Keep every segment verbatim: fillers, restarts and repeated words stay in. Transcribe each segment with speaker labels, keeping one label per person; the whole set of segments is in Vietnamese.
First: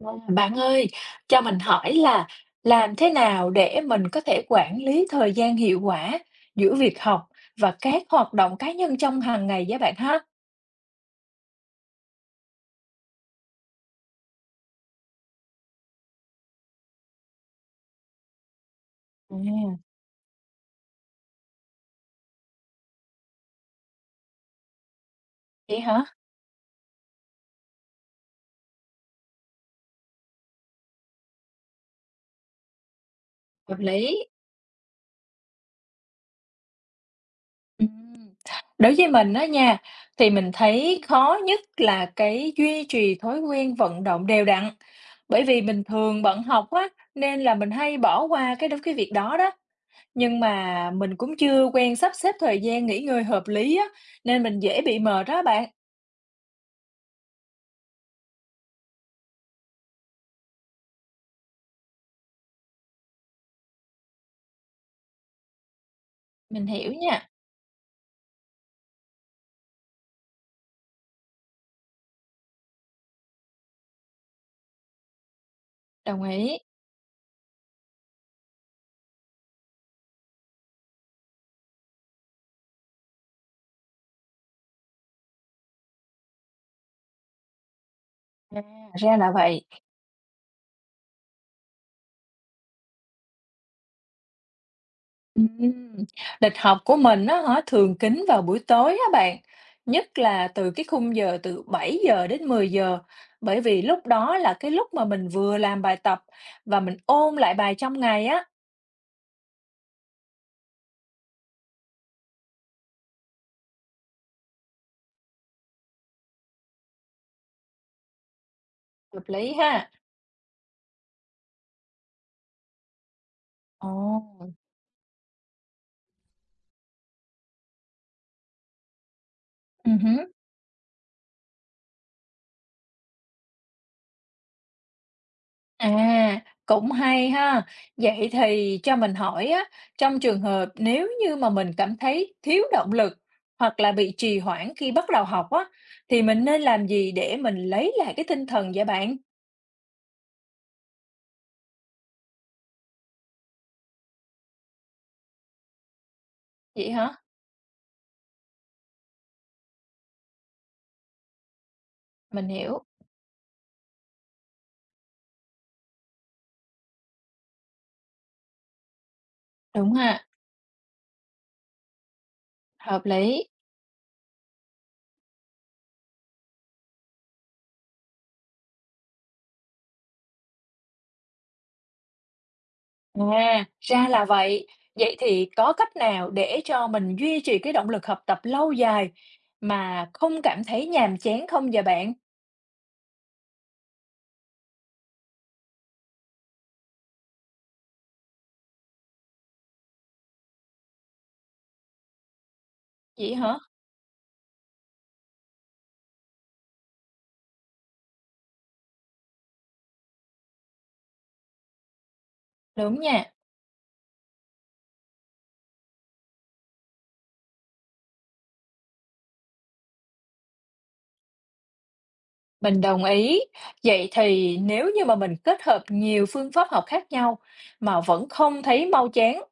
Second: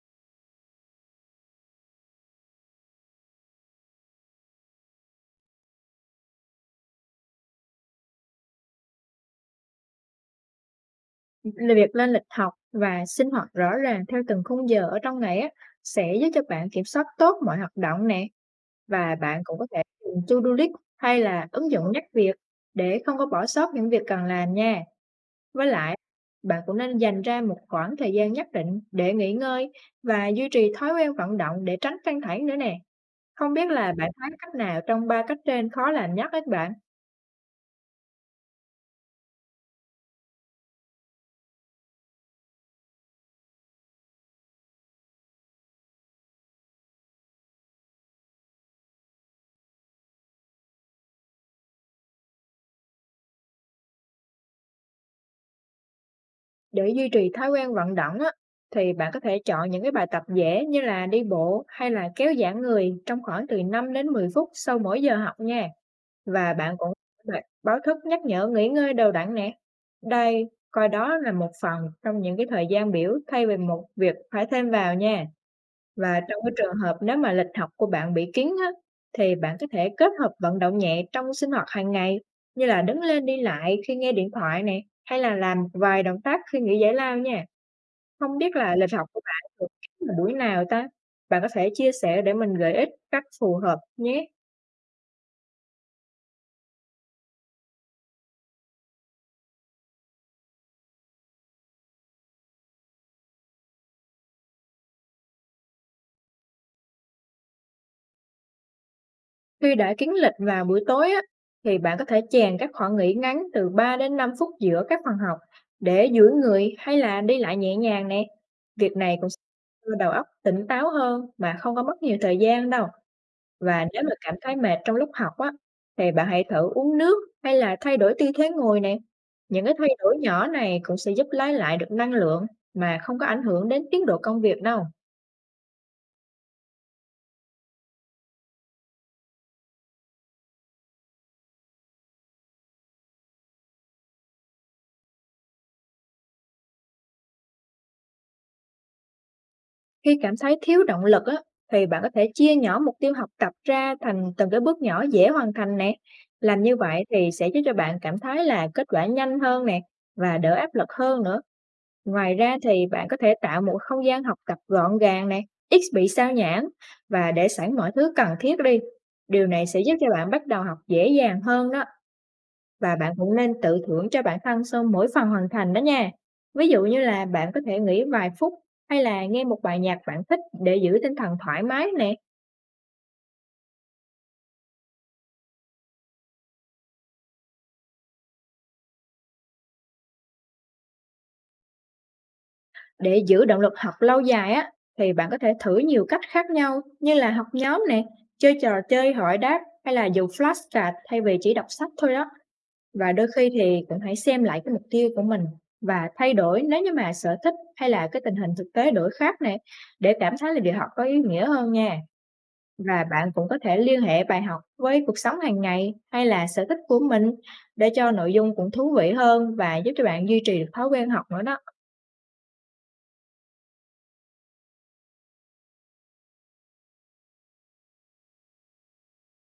Speaker 1: Wow, bạn ơi, cho mình hỏi là làm thế nào để mình có thể quản lý thời gian hiệu quả giữa việc học và các hoạt động cá nhân trong hàng ngày với bạn ha?
Speaker 2: Là việc lên lịch học và sinh hoạt rõ ràng theo từng khung giờ ở trong ngày á, sẽ giúp cho bạn kiểm soát tốt mọi hoạt động nè. Và bạn cũng có
Speaker 1: À,
Speaker 2: thể dùng to-do list hay là ứng dụng nhắc việc để không có bỏ sót những việc cần làm nha. Với
Speaker 1: vậy
Speaker 2: lại,
Speaker 1: hả?
Speaker 2: bạn cũng nên dành ra một khoảng thời gian nhất định để nghỉ ngơi và duy trì thói quen vận động để tránh căng thẳng nữa nè. Không biết
Speaker 1: Hợp
Speaker 2: là bạn
Speaker 1: lý.
Speaker 2: thấy cách nào trong ba cách trên khó làm nhất hết bạn?
Speaker 1: Ừm. Đối với mình đó nha, thì mình thấy khó nhất là cái duy trì thói quen vận động đều đặn. Bởi vì mình thường bận học á, nên là mình hay bỏ qua cái cái việc đó đó. Nhưng mà mình cũng chưa quen sắp xếp thời gian nghỉ ngơi hợp lý á, nên mình dễ bị mệt đó bạn.
Speaker 2: Để duy trì thói quen vận động á, thì bạn có thể chọn những cái bài tập dễ như là đi bộ hay là kéo giãn người trong khoảng từ năm đến mười phút sau mỗi giờ học nha. Và
Speaker 1: Mình
Speaker 2: bạn cũng
Speaker 1: hiểu nha,
Speaker 2: đặt báo thức nhắc nhở nghỉ ngơi đều đặn nè. Đây, coi đó là một phần trong những cái thời gian biểu thay vì một việc phải thêm vào nha. Và
Speaker 1: đồng
Speaker 2: trong cái
Speaker 1: ý.
Speaker 2: trường hợp nếu mà lịch học của bạn bị kín á, thì bạn có thể kết hợp vận động nhẹ trong sinh hoạt hàng ngày như là đứng lên đi lại khi nghe điện thoại nè hay là làm vài động tác khi nghỉ giải lao nha. Không biết
Speaker 1: À,
Speaker 2: là lịch học
Speaker 1: ra
Speaker 2: của
Speaker 1: là
Speaker 2: bạn
Speaker 1: vậy.
Speaker 2: được kín vào buổi nào ta? Bạn có thể chia sẻ để mình gợi ích cách phù hợp nhé.
Speaker 1: Ừm. Lịch học của mình nó hả thường kín vào buổi tối á bạn, nhất là từ cái khung giờ từ bảy giờ đến mười giờ, bởi vì lúc đó là cái lúc mà mình vừa làm bài tập và mình ôn lại bài trong ngày á.
Speaker 2: Khi đã kiến lịch vào buổi tối á, thì bạn có thể chèn các khoảng nghỉ ngắn từ ba đến năm phút giữa các phần học để duỗi người hay là đi lại nhẹ nhàng nè. Việc này
Speaker 1: Hợp
Speaker 2: cũng sẽ
Speaker 1: lý ha.
Speaker 2: cho đầu óc tỉnh táo hơn mà không có mất nhiều thời gian đâu. Và nếu mà cảm
Speaker 1: Ồ.
Speaker 2: thấy mệt trong lúc học á, thì bạn hãy thử uống nước hay là thay đổi tư thế ngồi nè. Những cái thay đổi
Speaker 1: Oh.
Speaker 2: nhỏ này cũng sẽ giúp lấy lại được năng lượng mà không có ảnh hưởng đến tiến độ công việc đâu.
Speaker 1: À, cũng hay ha. Vậy thì cho mình hỏi á, trong trường hợp nếu như mà mình cảm thấy thiếu động lực hoặc là bị trì hoãn khi bắt đầu học á, thì mình nên làm gì để mình lấy lại cái tinh thần vậy bạn?
Speaker 2: Khi cảm thấy thiếu động lực á, thì bạn có thể chia nhỏ mục tiêu học tập ra thành từng cái bước nhỏ dễ hoàn thành nè. Làm như
Speaker 1: Vậy
Speaker 2: vậy
Speaker 1: hả?
Speaker 2: thì sẽ giúp cho bạn cảm thấy là kết quả nhanh hơn nè và đỡ áp lực hơn nữa. Ngoài
Speaker 1: Mình
Speaker 2: ra
Speaker 1: hiểu.
Speaker 2: thì bạn có thể tạo một không gian học tập gọn gàng nè, ít bị sao nhãng và để sẵn mọi thứ cần thiết đi. Điều này sẽ giúp
Speaker 1: Đúng
Speaker 2: cho
Speaker 1: ha,
Speaker 2: bạn bắt đầu học dễ dàng hơn đó. Và
Speaker 1: hợp
Speaker 2: bạn cũng
Speaker 1: lý.
Speaker 2: nên tự thưởng cho bản thân sau mỗi phần hoàn thành đó nha. Ví dụ như là bạn có thể nghỉ vài phút hay là nghe một bài nhạc bạn thích để giữ tinh thần thoải mái nè.
Speaker 1: À, ra là vậy. Vậy thì có cách nào để cho mình duy trì cái động lực học tập lâu dài mà không cảm thấy nhàm chán không vậy bạn?
Speaker 2: Để giữ động lực học lâu dài á, thì bạn có thể thử nhiều cách khác nhau như là học nhóm nè, chơi trò chơi hỏi đáp hay là dùng flashcard thay vì chỉ đọc sách thôi đó. Và đôi
Speaker 1: Vậy
Speaker 2: khi
Speaker 1: hả?
Speaker 2: thì cũng hãy xem lại cái mục tiêu của mình và thay đổi nếu như mà sở thích hay là cái tình hình thực tế đổi khác nè, để cảm thấy là việc học có ý nghĩa hơn nha.
Speaker 1: Đúng
Speaker 2: Và bạn
Speaker 1: nha.
Speaker 2: cũng có thể liên hệ bài học với cuộc sống hàng ngày hay là sở thích của mình để cho nội dung cũng thú vị hơn và giúp cho bạn duy trì được thói quen học nữa đó.
Speaker 1: Mình đồng ý. Vậy thì nếu như mà mình kết hợp nhiều phương pháp học khác nhau mà vẫn không thấy mau chán,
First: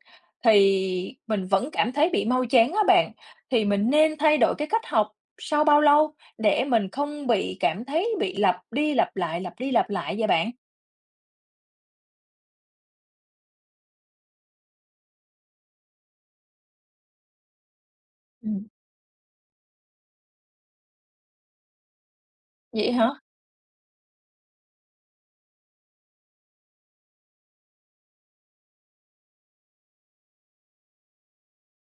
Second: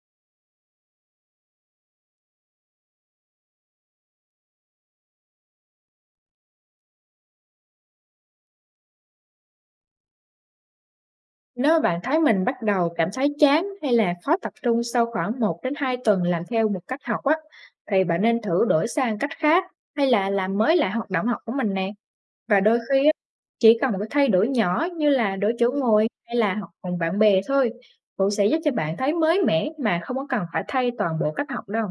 Speaker 1: thì mình vẫn cảm thấy bị mau chán á bạn, thì mình nên thay đổi cái cách học sau bao lâu để mình không bị cảm thấy bị lặp đi lặp lại, lặp đi lặp lại vậy bạn?
Speaker 2: Nếu mà bạn thấy mình bắt đầu cảm thấy chán hay là khó tập trung sau khoảng một đến hai tuần làm theo một cách học á, thì bạn nên thử
Speaker 1: Ừm.
Speaker 2: đổi sang cách khác hay là làm mới lại hoạt động học của mình nè. Và đôi
Speaker 1: Vậy
Speaker 2: khi
Speaker 1: hả?
Speaker 2: á, chỉ cần một cái thay đổi nhỏ như là đổi chỗ ngồi hay là học cùng bạn bè thôi cũng sẽ giúp cho bạn thấy mới mẻ mà không có cần phải thay toàn bộ cách học đâu.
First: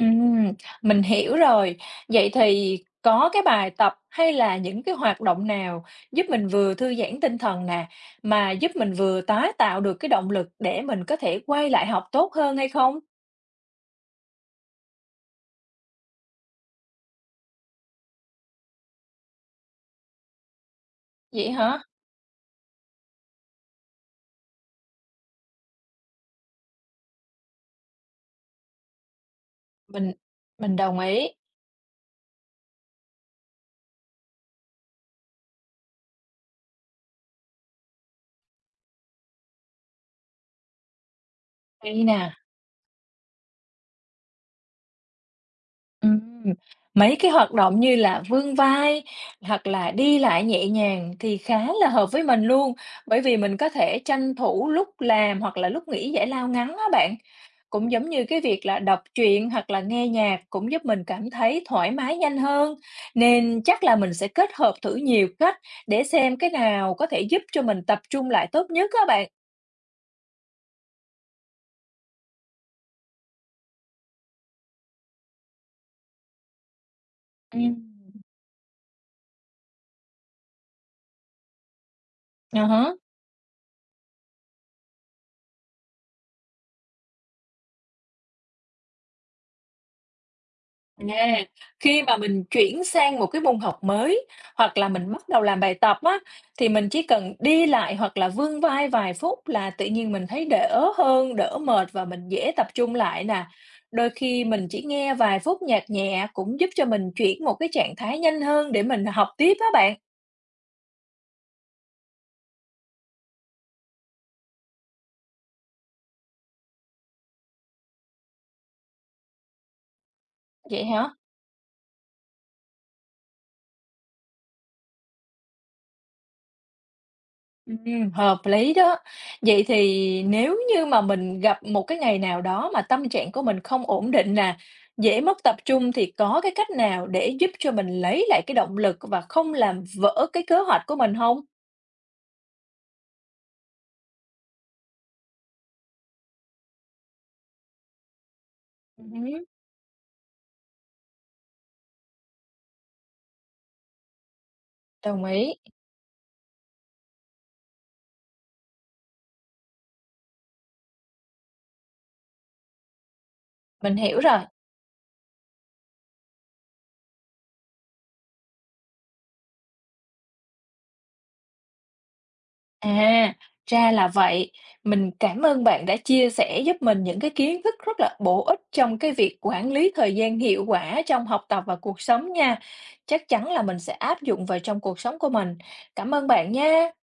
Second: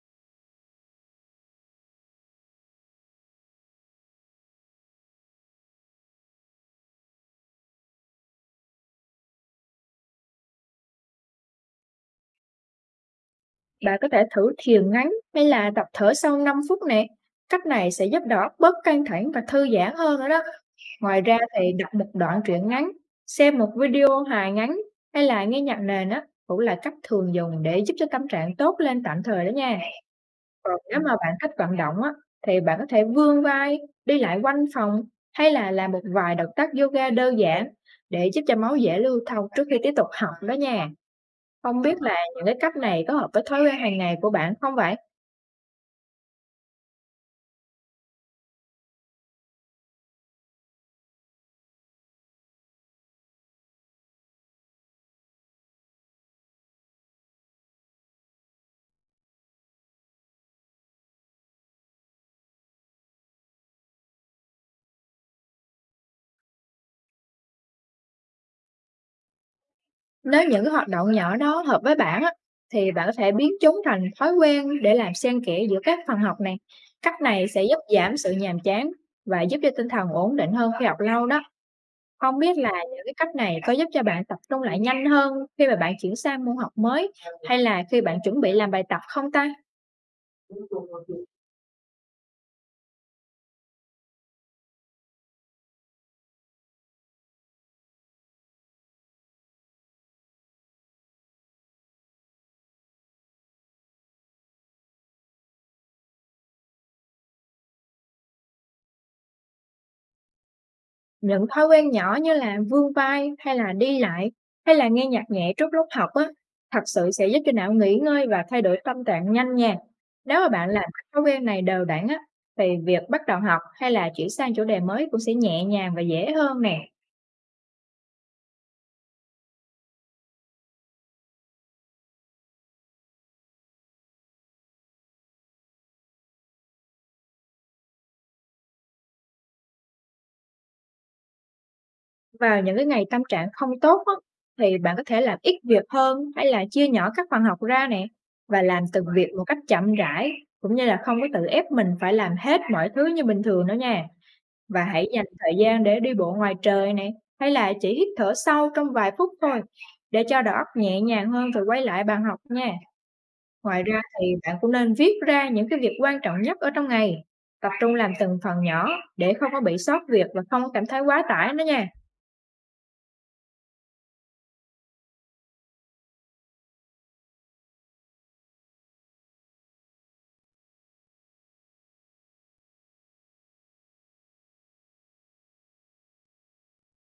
Speaker 1: Ừm, mình hiểu rồi. Vậy thì có cái bài tập hay là những cái hoạt động nào giúp mình vừa thư giãn tinh thần nè, mà giúp mình vừa tái tạo được cái động lực để mình có thể quay lại học tốt hơn hay không?
Speaker 2: Bạn có thể thử thiền ngắn hay là tập thở sau năm phút nè. Cách này sẽ giúp đầu óc bớt căng thẳng và thư giãn hơn nữa đó. Ngoài ra
Speaker 1: Vậy
Speaker 2: thì
Speaker 1: hả?
Speaker 2: đọc một đoạn truyện ngắn, xem một video hài ngắn hay là nghe nhạc nền á cũng là cách thường dùng để giúp cho tâm trạng tốt lên tạm thời đó nha.
Speaker 1: Mình
Speaker 2: Còn
Speaker 1: mình đồng
Speaker 2: nếu mà
Speaker 1: ý.
Speaker 2: bạn thích vận động á, thì bạn có thể vươn vai, đi lại quanh phòng hay là làm một vài động tác yoga đơn giản để giúp cho máu dễ lưu thông trước khi tiếp tục học đó nha. Không biết
Speaker 1: Hay
Speaker 2: là
Speaker 1: nè.
Speaker 2: những cái cách này có hợp với thói quen hàng ngày của bạn không vậy?
Speaker 1: Ừm, mấy cái hoạt động như là vươn vai hoặc là đi lại nhẹ nhàng thì khá là hợp với mình luôn, bởi vì mình có thể tranh thủ lúc làm hoặc là lúc nghỉ giải lao ngắn á bạn. Cũng giống như cái việc là đọc truyện hoặc là nghe nhạc cũng giúp mình cảm thấy thoải mái nhanh hơn, nên chắc là mình sẽ kết hợp thử nhiều cách để xem cái nào có thể giúp cho mình tập trung lại tốt nhất các bạn.
Speaker 2: Nếu những cái hoạt động nhỏ đó hợp với bạn á, thì bạn có thể biến chúng thành thói quen để làm xen kẽ giữa các phần học này. Cách này
Speaker 1: Ừ.
Speaker 2: sẽ giúp giảm sự nhàm chán và giúp cho tinh thần ổn định hơn khi học lâu đó. Không biết
Speaker 1: À
Speaker 2: là
Speaker 1: há.
Speaker 2: những cái cách này có giúp cho bạn tập trung lại nhanh hơn khi mà bạn chuyển sang môn học mới hay là khi bạn chuẩn bị làm bài tập không ta?
Speaker 1: À, khi mà mình chuyển sang một cái môn học mới hoặc là mình bắt đầu làm bài tập á, thì mình chỉ cần đi lại hoặc là vươn vai vài phút là tự nhiên mình thấy đỡ hơn, đỡ mệt và mình dễ tập trung lại nè. Đôi khi mình chỉ nghe vài phút nhạc nhẹ cũng giúp cho mình chuyển một cái trạng thái nhanh hơn để mình học tiếp á bạn.
Speaker 2: Những thói quen nhỏ như là vươn vai hay là đi lại, hay là nghe nhạc nhẹ trước lúc học á, thật sự sẽ giúp cho não nghỉ ngơi và thay đổi tâm trạng nhanh nha. Nếu mà bạn làm
Speaker 1: Vậy
Speaker 2: các
Speaker 1: hả?
Speaker 2: thói quen này đều đặn á, thì việc bắt đầu học hay là chuyển sang chủ đề mới cũng sẽ nhẹ nhàng và dễ hơn nè.
Speaker 1: Ừm, hợp lý đó. Vậy thì nếu như mà mình gặp một cái ngày nào đó mà tâm trạng của mình không ổn định nè, dễ mất tập trung thì có cái cách nào để giúp cho mình lấy lại cái động lực và không làm vỡ cái kế hoạch của mình không?
Speaker 2: Vào những cái ngày tâm trạng không tốt á, thì bạn có thể làm ít việc hơn hay là chia nhỏ các phần học ra nè và làm từng việc một
Speaker 1: Ừm,
Speaker 2: cách chậm rãi, cũng như là không có tự ép mình phải làm hết mọi thứ như bình thường nữa nha. Và hãy
Speaker 1: đồng
Speaker 2: dành thời
Speaker 1: ý,
Speaker 2: gian để đi bộ ngoài trời này, hay là chỉ hít thở sâu trong vài phút thôi, để cho đầu óc nhẹ nhàng hơn rồi quay lại bàn học nha. Ngoài
Speaker 1: mình
Speaker 2: ra
Speaker 1: hiểu
Speaker 2: thì
Speaker 1: rồi.
Speaker 2: bạn cũng nên viết ra những cái việc quan trọng nhất ở trong ngày, tập trung làm từng phần nhỏ để không có bị sót việc và không cảm thấy quá tải nữa nha.
Speaker 1: À, ra là vậy. Mình cảm ơn bạn đã chia sẻ giúp mình những cái kiến thức rất là bổ ích trong cái việc quản lý thời gian hiệu quả trong học tập và cuộc sống nha. Chắc chắn là mình sẽ áp dụng vào trong cuộc sống của mình. Cảm ơn bạn nha.